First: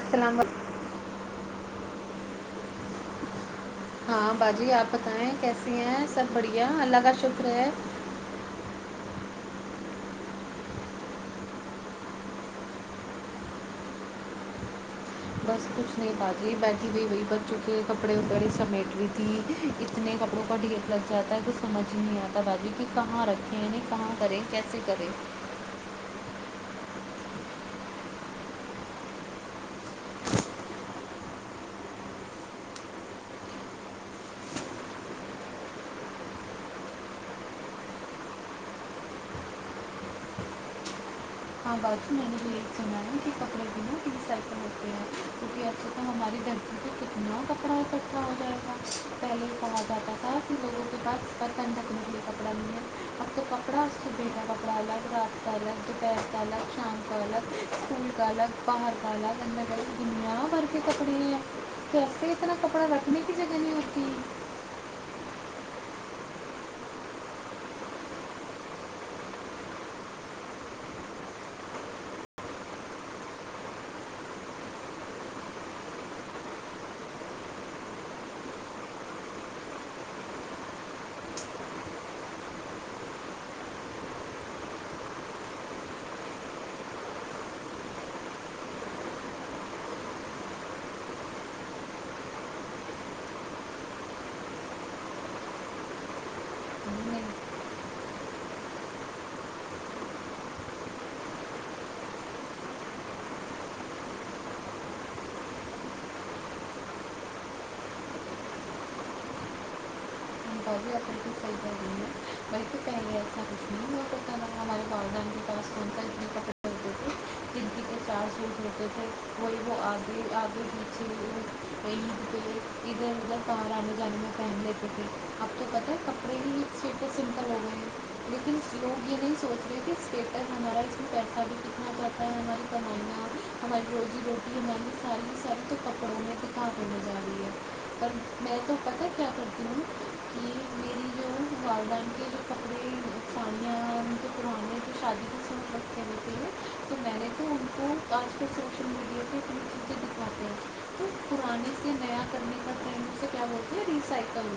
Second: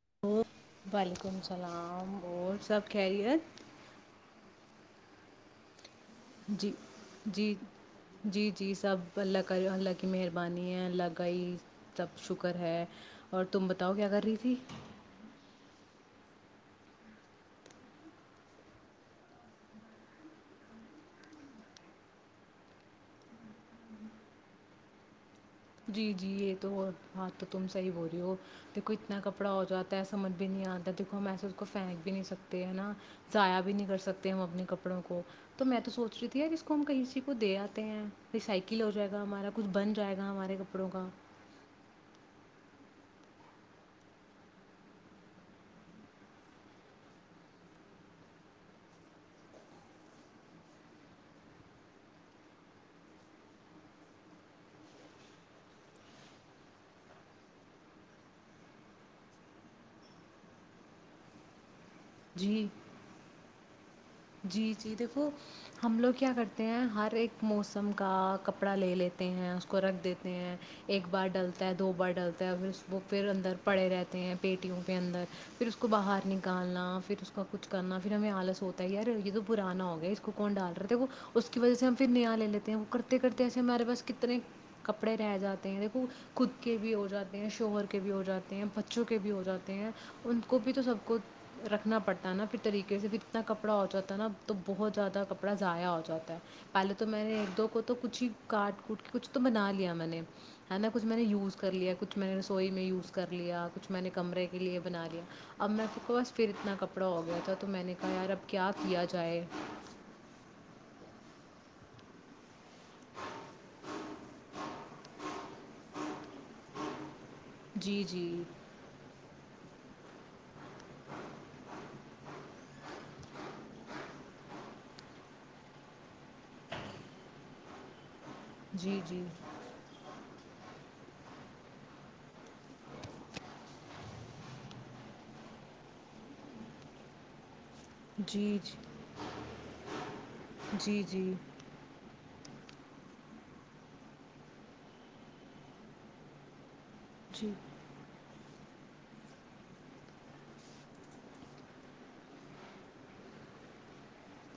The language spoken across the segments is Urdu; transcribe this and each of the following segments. السلام علیکم. وعلیکم اللام اور سب خیریت ہاں باجی آپ بتائیں کیسی ہیں سب بڑھیا جی اللہ کا شکر جی ہے جی جی سب اللہ کر اللہ کی مہربانی ہے اللہگائی سب شکر ہے اور تم بتاؤ کیا کر رہی تھی بس کچھ نہیں باجی بیٹھی ہوئی وہی بچوں کے کپڑے وپڑے سمیٹ رہی تھی اتنے کپڑوں کا ڈھیر لگ جاتا ہے توچھ سمجھ ہی نہیں آتا باجو کہ کہاں رکھیں یعیں کہاں کریں کیسے کریں جی جی یہ تو بات تو تم صحی بول رہی ہو دیکھو اتنا کپڑا ہو جاتا ہے سمجھ بھی نہیں آتا دیکھو ہم ایسے اس کو پھینک بھی نہیں سکتے ہے نا ضائیا بھی نہیں کر سکتے ہم اپنے کپڑوں کو تو میں تو سوچ رہی تھی ی جس کو ہم کہیںسی کو دے آتے ہیں ریسائکل ہو جائے گا ہمارا کچھ بن جائے گا ہمارے کپڑوں کا ہاں باجی میں نے بھی یہ سنا ہے کہ کپڑے بین کی ڈی سائ پر ہوتے ہیں کیونکہ اب سے تو ہماری دھرتی سے کتنا کپڑا اکٹھا ہو جائے گا پہلے کہا جاتا تھا کہ لوگوں کے باد بر پن رکھنے کے لیے کپڑا لے اب تو کپڑا اس سے بیٹا کپڑا الگ راستہ الگ جو پ الگ شام کا الگ سکول کا الگ باہر کا الگ اندے کا الگ اننیا بارک کپڑے ہیں کیسے اتنا جی کپڑا رکھنے جگہ نہیں ہوتی جی جی دیکھو ہم لوگ کیا کرتے ہیں ہر ایک موسم کا کپڑا لے لیتے ہیں اس کو رکھ دیتے ہیں ایک بار ڈلتا ہے دو بار ڈلتا ہے پھر اس پھر اندر پڑے رہتے ہیں پیٹیوں پہ اندر پھر اس کو باہر نکالنا پھر اس کا کچھ کرنا پھر ہمیں آلس ہوتا یار یہانا ہو گیا اس کون ڈال رہا دیکو اس کی وجہ سے ہم پھر نیا لے لیتے ہیں وہ کرتے کرتے ایسے ہمارے پاس کتنے کپڑے رہ جاتے ہیں دیکھو خود کے بھی ہو جاتے ہیں شوہر کے بھی ہو جاتے ہیں بچوں کے بھی ہو جاتے ہیں ان کو بھی تو سب کو رکھنا پڑتا ہے نا پھر طریقے سے پھر اتنا ک کپڑا ہو جاتا ہے نا تو بہت زیادہ کپڑا ضائع ہو جاتا ہے پہلے تو میں نہیں نے ایک دو کو تو کچھ ہی کاٹ کوٹ کے کچھ تو بنا لیا میں نے ہے نا کچھ میں نے یوز کر لیا کچھ میں نے رسوئی میں یوز کر لیا کچھ میں نے کمرے کے لیے بنا لیا اب میں سب کو بس پھر اتنا کپڑا ہو گیا تھا تو میں نے کہا یار اب کیا کیا جائے ب والدین کے پاس کون سا اتنے کپڑے ہوتے تھے زندگی جی چار جی سوس رتے تھے کوئی وہ آگے آگے پچے عید کےے ادھر ادھر بر آنے جانے میں پہن لیتے تھے اب تو پتہ ہے کپڑے ہی سیٹ سمپل ہو گئے ہیں لیکن جی لوگ یہ جی نہیں سوچ رہے کہ اسٹیٹس ہمارا پیسہ بھی کتنا پتا ہے ہمارے بنائیا ہماری روزی روٹی ہماری ساریی ساری تو کپڑوں میں کے کام ہونے جا رہی ہے پر میں جی تو پتا کیا کرتی ہوں کہ جی جی میری جو والد کے کپڑے ساڑیاں م جو پرانے جو شادی کے سوٹ رکھے ہوتے ہیں تو میں نے ان کو آج کے سوشل میڈیا پہ کنی چیزیں دکھواتے ہیں تو پرانے سے نیا کرنے کا ٹرینڈ سے کیا بولتی ہے ریسائیکل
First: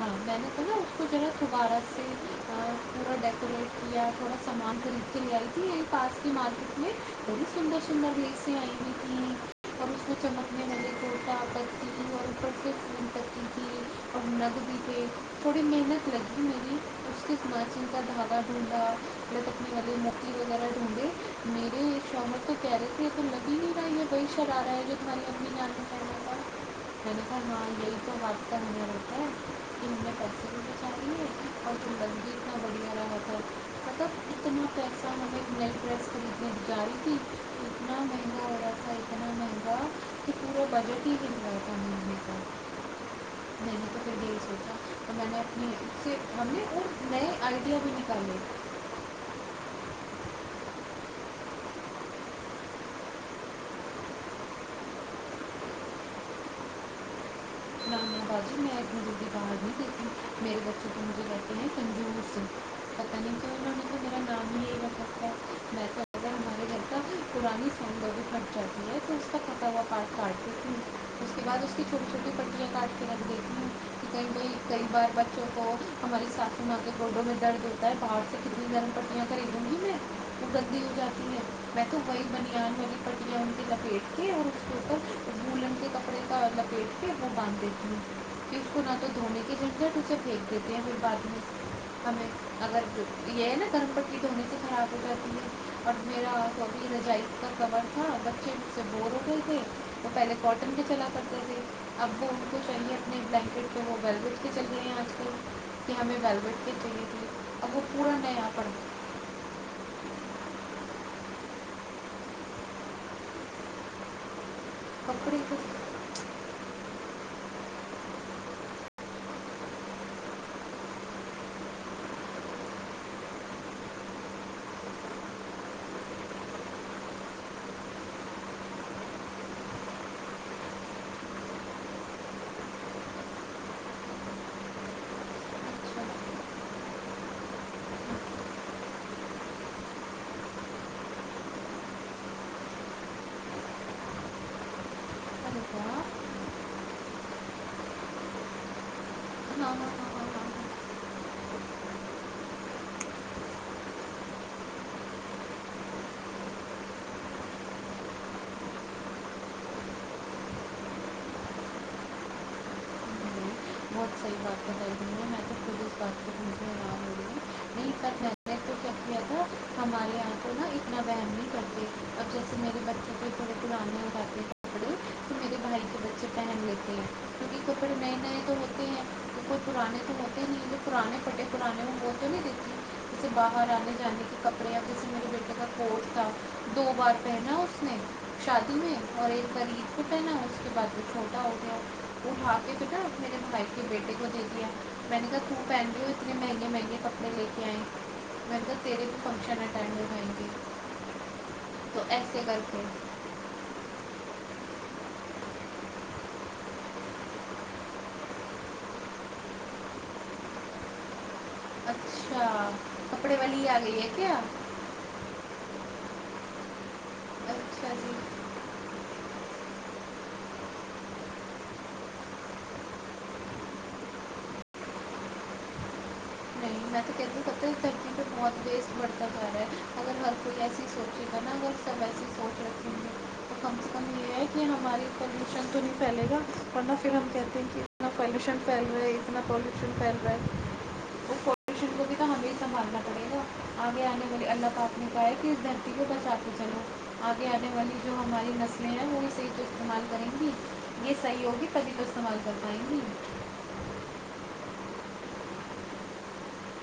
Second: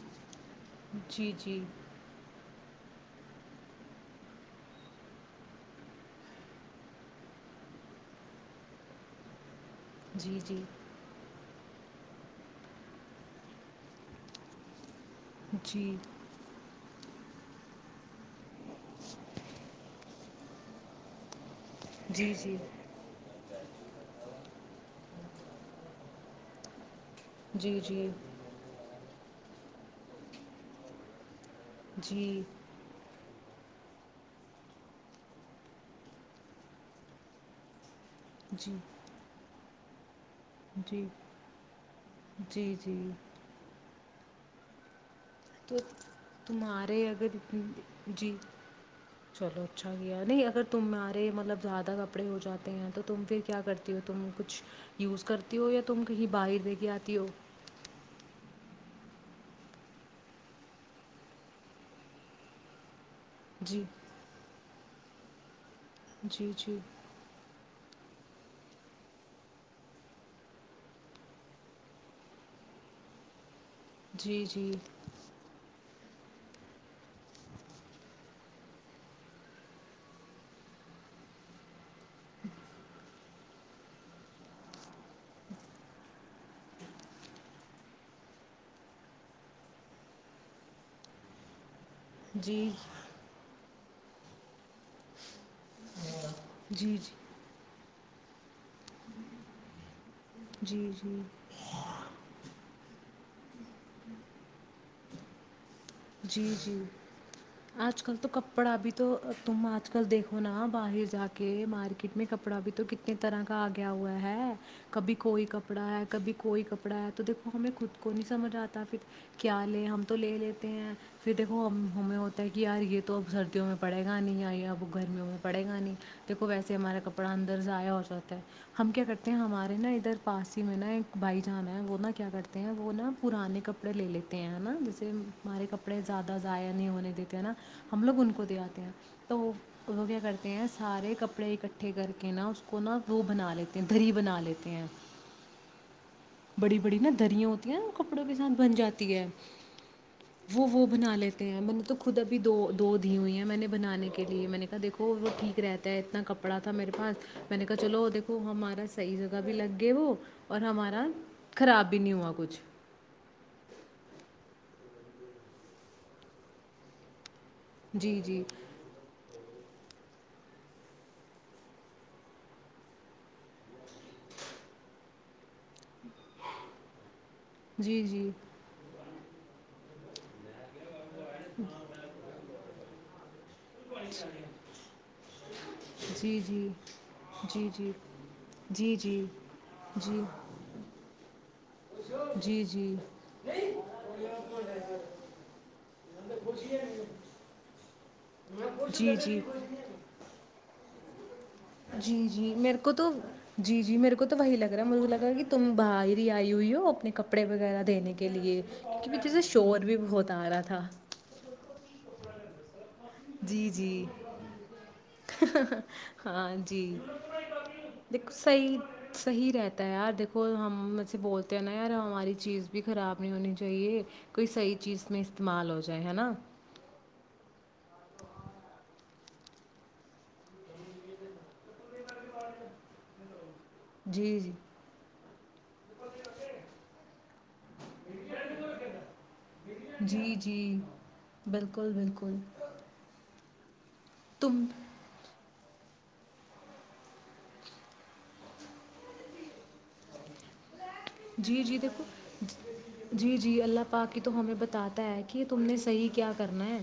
ہاں میں نے مطب اس کو ذرا جی دوبارہ سے تھورا ڈیکوریٹ کیا تھوڑا سامان خرید کے لے آئی تھی یہ پاس کی مارکیٹ میں بت سندر سندر پس آئی ت اور اس کو جی جی جی چمکنے والے گٹا آپ ت اور اوپر سے پھول پکتی تھی اور نگ بھی ہے تھوڑی جی محنت لگی میری کف ناچن کا دھاگا ڈھونڈا بت اپنے والی مٹی وغیرہ ڈھونڈے میرے جی جی جی جی شومر تو کہہ رہے تھے تو لگی ہی اا یہ وہی چل آ رہا ہے جو تمہاراری ابنی جان بچےگا مک جی ن یہی تو و کہ منے پیسے چاہ رہی جی مطلب اتنا پیسہ مجھے میل بس کرق جائے تھی اتنا نہیں جی پورا بجٹ جی ہی مل رہا تھا منے کا جی جی میں نے تو پ ا تو تمہارے نئے اگر آئیڈیا بھی نکالے جی چلو اچھا گ نہیں اگر تمہارے مطلب زیادہ کپڑے ہو جاتے ہیں تو تم پھر کیا کرتی ہو تم کچھ یوز کرتی ہو یا تم کہیں باہر دے کے آتی ہو ہ باجی میں ایک مجھے باہر ہیک ہ میرے بچے کے مجھے رہتے ہیں کنجور سنگھ پتہ نہیں کیوں انہوں نے جی تو میرا نام ہی یہی رکھ رکھا ہے جی جی لی پھٹ جاتی ہے تو اس کا پھٹا ہوا کاٹتیھر اس کے بعد اس کی چھوٹی چھوٹی پتر کاارٹ کے رکھ دیتی ہیں کہیں جی گے جی کئی بار بچوں کو ہماری ساسو ماں کے گڈوں میں درد ہوتا ہے باہر سے کتنی گرم پٹیاں خریدوں گی میں وہ گدی ہو جاتی ہے میں تو وہی بنان والی پٹیاں ان کی لپیٹ کے اور اس کے اوپر بولن کے کپڑے کا لپیٹ وہ باندھ دیتی ہیں اسس کو نہ تو دھونے کی جھٹجٹ اسے پھینک دیتے ہیں پھر بعد میں ہمیں جی اگر یہ نا ک پٹی دھونی سے خراب ہو جاتی ہے اور میرا سب جی جی رجائ کا کبر تھا بچے سے بور ہو گئے تھے تو پہلے کاٹن بھی جی چلا جی کرتے تھے کو چاہیے اپنے بلینکٹ کے ہو گٹ کے چلے ہیں آج کل کہ ہمیں جی ویلویٹ کے جی چاہیے تھے اب وہ آج کل پورا تو نیا کپڑا بھی پڑا تو تم آج کل دیکھو نا باہر جا کے مارکیٹ میں کپڑا بھی تو کتنے طرح کا آ گیا ہوا ہے کبھی کپڑے کوئی کا کپڑا ہے کبھی کوئی کپڑا ہے تو دیکھ تو ہمیں خود کو نہیں سمجھ آتا پھر کیا لیں ہم تو لے لیتے ہیں پھر دیکھو ہم ہمیں ہوتا ہے کہ یار یہ تو اب سردیوں میں پڑے گا نہیں یایا اب گرمیوں میں پڑے گا نہیں دیکھو ویسے ہمارا کپڑا اندر ضائع ہو جاتا ہے ہم کیا کرتے ہیں ہمارے نا ادھر پاس ہی میں نا ایک بھائی جانا ہے وہ نا کیا کرتے ہیں وہ نا پرانے کپڑے لے لیتے ہیں نا جیسے ہمارے کپڑے کپڑے اچھا زیادہ ضائع نہیں ہونے دیتے ہیں نا ہم لوگ ان کو دے آتے ہیں تو وہ وہ کیا کرتے ہیں سارے کپڑے اکٹھے کر کے نا اس کو نا وہ بنا لیتے ہیں دری بنا لیتے ہیں ارے واہ بڑی بڑی نا دریا ہوتی ہیںا وہ کپڑوں کے ساتھ بن جاتی ہے ہاں ہاں ہاںاں وہ وہ بنا لیتے ہیں میں نے تو خود ابھی دو دو دی ہوئی ہیں میں نے بنانے کے لیے میں نے کہا دیکھو وہ ٹھیک رہتا ہے اتنا کپڑا تھا میرے پاس میں نے کہا چلو دیکھو ہمارا صحیح جگہ بھی لگ گیا وہ اور ہمارا خراب بھی نہیں ہوا کچھ پت ہیے میں تو پور ب نہ ہوی جی جی تھا ہمارے یہاں کو نا اتنا بیم نہیں کرتے اب جیسے میرے بچے کے تھوڑے پرانے ہو جاتے ہیں کپڑے تو میرے بھائی کے بچے پہن لیتے ہیں کیونکہ کپڑے جی نئے جی نئے تو ہوتے ہیں تو کوئی پرانے تو ہوتے نہیں جو پرانے پٹے پرانے وہگول تو نہیں دتی سے باہر آنے جانے کے کپڑے یا جیسے میرے بیٹے کا کوٹ تھا جی جی دو بار پہنا جی اس جی نے شادی میں جی جی اور ایک ب عید کو جی پہنا اس کے بعد وہ چھوٹا ہو اٹھا جی کے پھر جی نا میرے بھائی کے بیٹے کو دے دیا میں نے کہ تو اتنے مہنگے مہنگے کپڑے کے آئ ہیں مرگت تیرے جی کو جی فنکشن اٹینڈ ہوائ گے تو جی ایسے جی کر میرے کے کو تو جی جی میرے کو تو وہی لگ رہا مجھے لگ رہا کہ تم باہر ہی آئی ہوئی ہو اپنے کپڑے وغیرہ دینے کے لیے کیونکہ مجھے سے شور بھی بہت آ رہا تھا اچھا کپڑے والی جی آ گئی جی ہے کیا ہاں جی اچھا جی دیک صحیح صحیح رہتا ہے یار دیکھو ہمھ سے بولتے ہیں نا یار ہماری چیز بھی خراب نہیں ہونی چاہیے کوئی صحیح چیز میں استعمال ہو جائے ہے نا نہیں میں تو کہتی ہ ستا درتی پہ بہت بیس بڑھتا گا ہے اگر ہر کوئی ایسی سوچے گا نا اگر سب ایسی سوچ رکھیں گے تو کم سے کم یہ جی ہے جی کہ ہماری پلوشن تو نہیں پھیلے گا ورنہ پھر ہم کہتے اتنا پالوشن پھیل رہا ہے اتنا پالوشن پھیل رہا جی جی ہے بالکل کو بھی تو بالکل ہمیش سنھالنا پڑےا آگے آنے والے تم اللہ کااکپ نے کہا ہے کہ اس دن ٹی کو بچات کے چلو آگے آنے والی جو ہماری نسلیں ہیں وہی صحیح تو استعمال کریں گی یہ صحیح جی ہوگی جی تبھی تو دیکھو استعمال کر پائیں گی جی جی اللہ پاک کی تو ہمیں بتاتے پتا ہے کہ تم نے صحیح کیا کرنا ہے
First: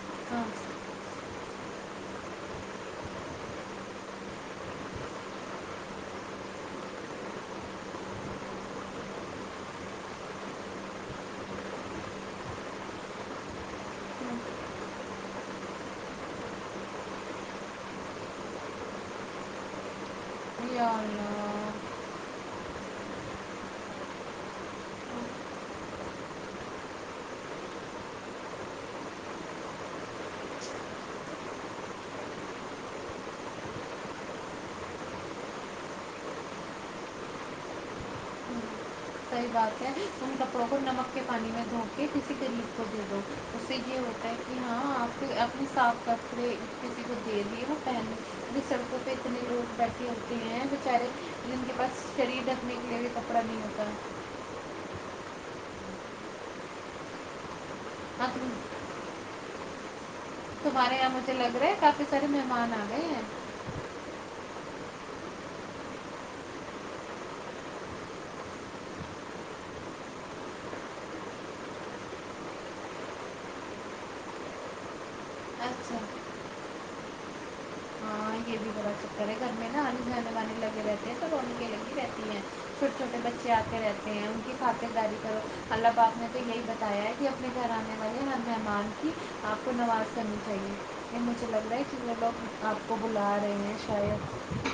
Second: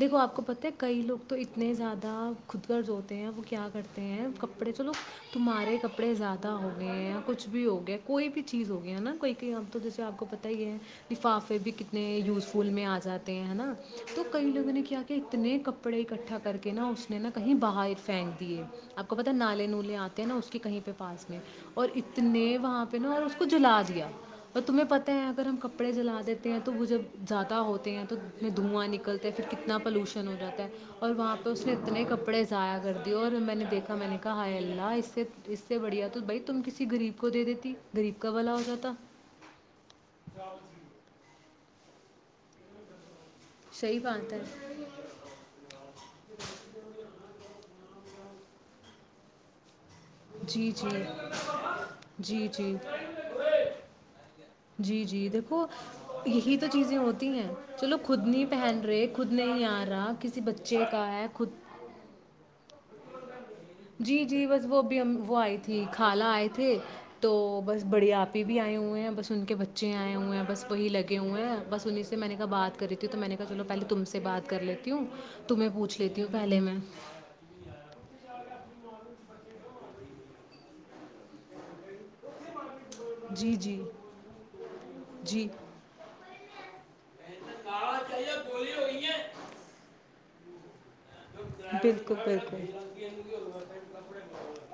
دیکو آ کو ہاں پتہ ہے کئی لوگ تو اتنے زیادہ خود کر جو ہوتے ہیں وہ کیا کرتے ہیں کپڑے چلو تمہارے کپڑے زیادہ ہو گئے ہیں یا کچھ بھی ہو گئے کوئی بھی چیز ہو گئی ہے نا کوئی کہیں اب تو جیسے آپ کو پتہ یہ ہے لفافے بھی کتنے یوزفل میں آ جاتے ہیں نا تو کئی لوگوں نے کیا کہ اتنے کپڑے اکٹھا کر کے نا اس نے نا کہیں باہر پھینک دیے آپ کو پتاہ نالے نولے آتے نا اس کے کہیں پہ یا پاس میں اللہ اور اتنے اتنے وہاں پہن اور اس کو جلا دیا اور تمہیں پتہ ہے اگر ہم کپڑے جلا دیتے ہیں تو وہ جب زیادہ ہوتے ہیں تو انے دھواں نکلتے ہیں پھر کتنا پلوشن ہو جاتا ہے اور وہاں پہ اس نے اتنے کپڑے ضائع کر دیے اور میں نے دیکھا میں نے کہا ہائے اللہ اس سے اس سے بڑھیا تو بھائی تم کسی غریب کو دے دیتی غریب کا بلا ہو جاتا صحی بات ہے ن تم کپڑوں کو نمک کے پانی میں جو کے کسی طریب کو دے دو اس سے یہ صحیح ہوتا بات ہے کہ ہاں آپ اپنے صاف کپڑے کسی کو دے دیے نا پہنے ابنی سڑکوں پہ اتنے لوگ بیٹھے ہوتی ہیں جی جی بیچارے جن کے پاس جی شریر جی رکھنے کے لیے بھی کپڑا نہیں ہوتا جی جی دیکھو یہی تو چیزیں ہوتی ہیں چلو خود اب نہیں پہن رہے خود نہیں آار عراک تمہارے یہاں مجھے لگ رہا ہے کافی سارے مہمان آئے جی جی بس وہ ابھی ہم وہ ای تھی خالہ آئے تھے تو بڑے آپ ہی بھی آئے ہوئے ہیں بس ان کے بچے آئے ہیں بس انہیں س ک کری ہوں تو میں نے کہا چلو پہلے تم سے بات کر لیتی ہوں تمہیں پوچھ اچھا لیتی ہوں پہلے میں ہاں یہ بھی بڑا چکر ہے گھر میں نا آنے جانے والے لگے رہتے ہیں تو بن کے لگی رہتی ہیں چھوٹے چھوے بچے جی، آتے جی، رہتے ہیں ان کی خاترداری کرو جی۔ اللہ باپ میں تو یہی ب ت کی اپنے گھر آنے والی ہر مہمان کی آپ کو نواز سنی ت یہ مجھے لگ رہا ہے کہ بالکل، یہ لوگ بالکل۔ آپ کو بلا رہے ہیں شاید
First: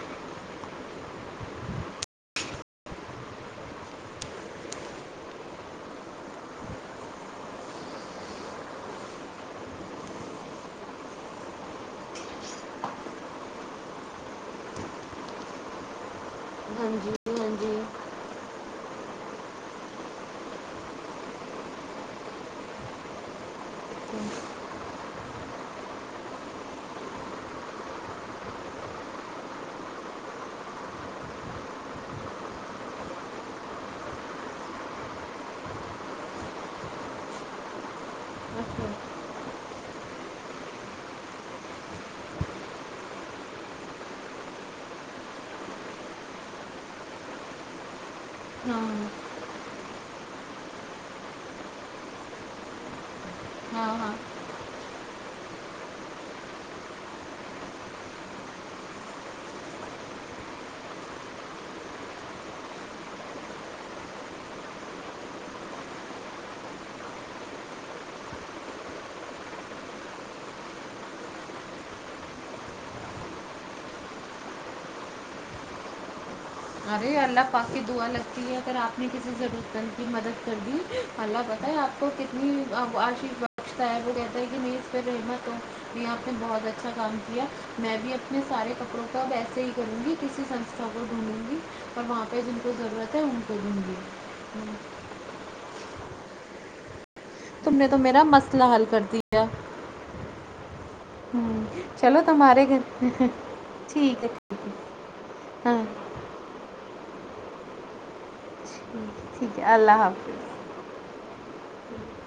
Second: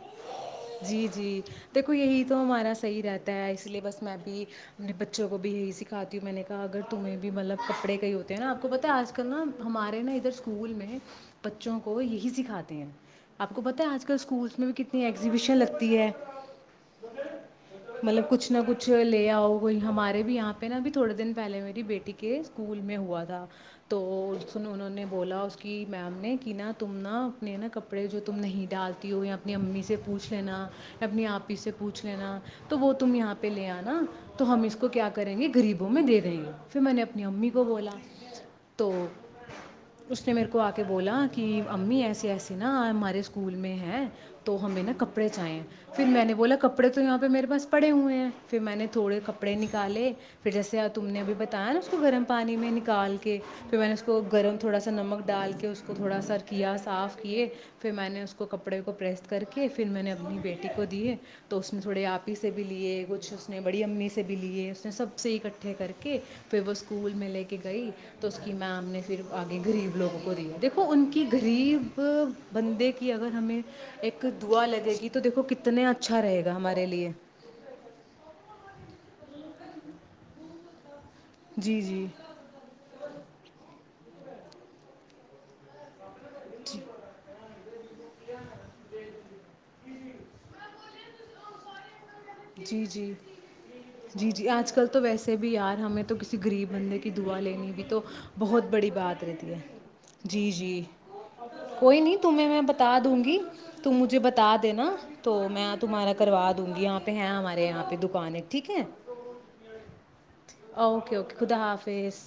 جی جی دیکھو یہی تو ہمارا صحیح رہتا ہے اسی لیے بس میں بھی اپنے بچوں کو بھی یہی سکھاتی ہوں میں نے کہا اگر تمہیں بھی مطلب کپڑے کے ہی ہوتے ہیں نا آپ کو پتہ ہے آج کل نا ہمارے نا ادھر اسکول میں بچوں کو یہی سکھاتے ہیں آپ کو پتا ہے آج کل اسکولس میں بھی کتنی ایگزیبیشن لگتی ہے ہاں جی ہاں جی مطلب کچھ نہ کچھ لے آؤ ہمارے بھی یہاں پہ نا اب تھوڑے دن پہلے میری بیٹی کے اسکول میں ہوا تھا تو انہوں نے بولا اس کی میم تم نا اپنے نا کپڑے جو تم نہیں ڈالتی ہو اپنی امی سے پوچھ لینا اپنی آپ ہی سے پوچھ لینا تو وہ تم یہاں پہ لے آناا تو ہم اس کو کیا کریں گے غریبوں میں دے دیں گے پھر میں نے اپنی امی کو بولا اچھا تو اس نے میرے کو آ کہ بولا کہ امی ایسیے ایسی نا ہمارے اسکول میں ہیں تو ہمیں نا کپڑے چاہیں پھر میں نے بولا کپڑے تو یہاں پہ میرے پاس پڑے ہوئے ہیں پھر میں ہاں نے ہاں تھوڑے کپڑے نکل ڈالے پھر جیسے تم نے ابھی بتایا نا اس کو گرم پانی میں نکال کے پھر میں نے ہاں اس ہاں کو گرم تھوڑا سا نمک ڈال کے کہ اس کو تھوڑا سر کیا صاف کیے پھر میں نے اس کو کپڑے کو پریس کر کے پھر میں نے اپنی بیٹی کو دیے تو اس نے تھوڑے آپ ہی سے بھی لیے کچھ اس نے بڑی امی سے بھی لیے اس نے سب سے اکٹھے کر کے پھر وہ اسکول میں لے کے گئی تو اس کی میم نے پھر آگے غریب لوگوں کو دیے دیکھو ان کی غریب بندے کی اگر ہمیں ایک دعا لگے گی تو دیکھو کتنا اچھا رہے گا ہمارے لیے ارے اللہ پاک کی دعا لگتی ہے پھر آپ میں کسی ضرورت پند کی مدد کر دی اللہ بتائے جی آپ جی کو کتنیف لچشتا ہے وہ کہتا ہے کہ میز پر رحمت یہاں پہ بہت اچھا کام کیا میں بھی اپنے سارے کپڑوں کا اب و ایسے ہی کروں گی کسی سنستھا کو گھونوموں گی اور وہاں پہ جن کو جی جی ضرورت ہے ان کو دوں گی جی جی ہوں، آج کل تو ویسے بھی یار ہمیں تو تو کسی گغریب بندے کی دعا لینی تم بھی نے تو میرا بہت مسئلہ حل بڑی کر بات دیا رہتی ہے جی جی ہوں، کوئی نہیں چلو تمہیں میں تمہارے بتا دوں گھر گی تم مجھے ٹھیک ہے بتا دینا تو میں ہاں تمہارا کروا ڈونگ گیا ہیں ہمارے یہاں پہ دکانیں ٹھیک ہے ٹھیک ہے اللہ حافظ اوکے اوکے خدا حافظ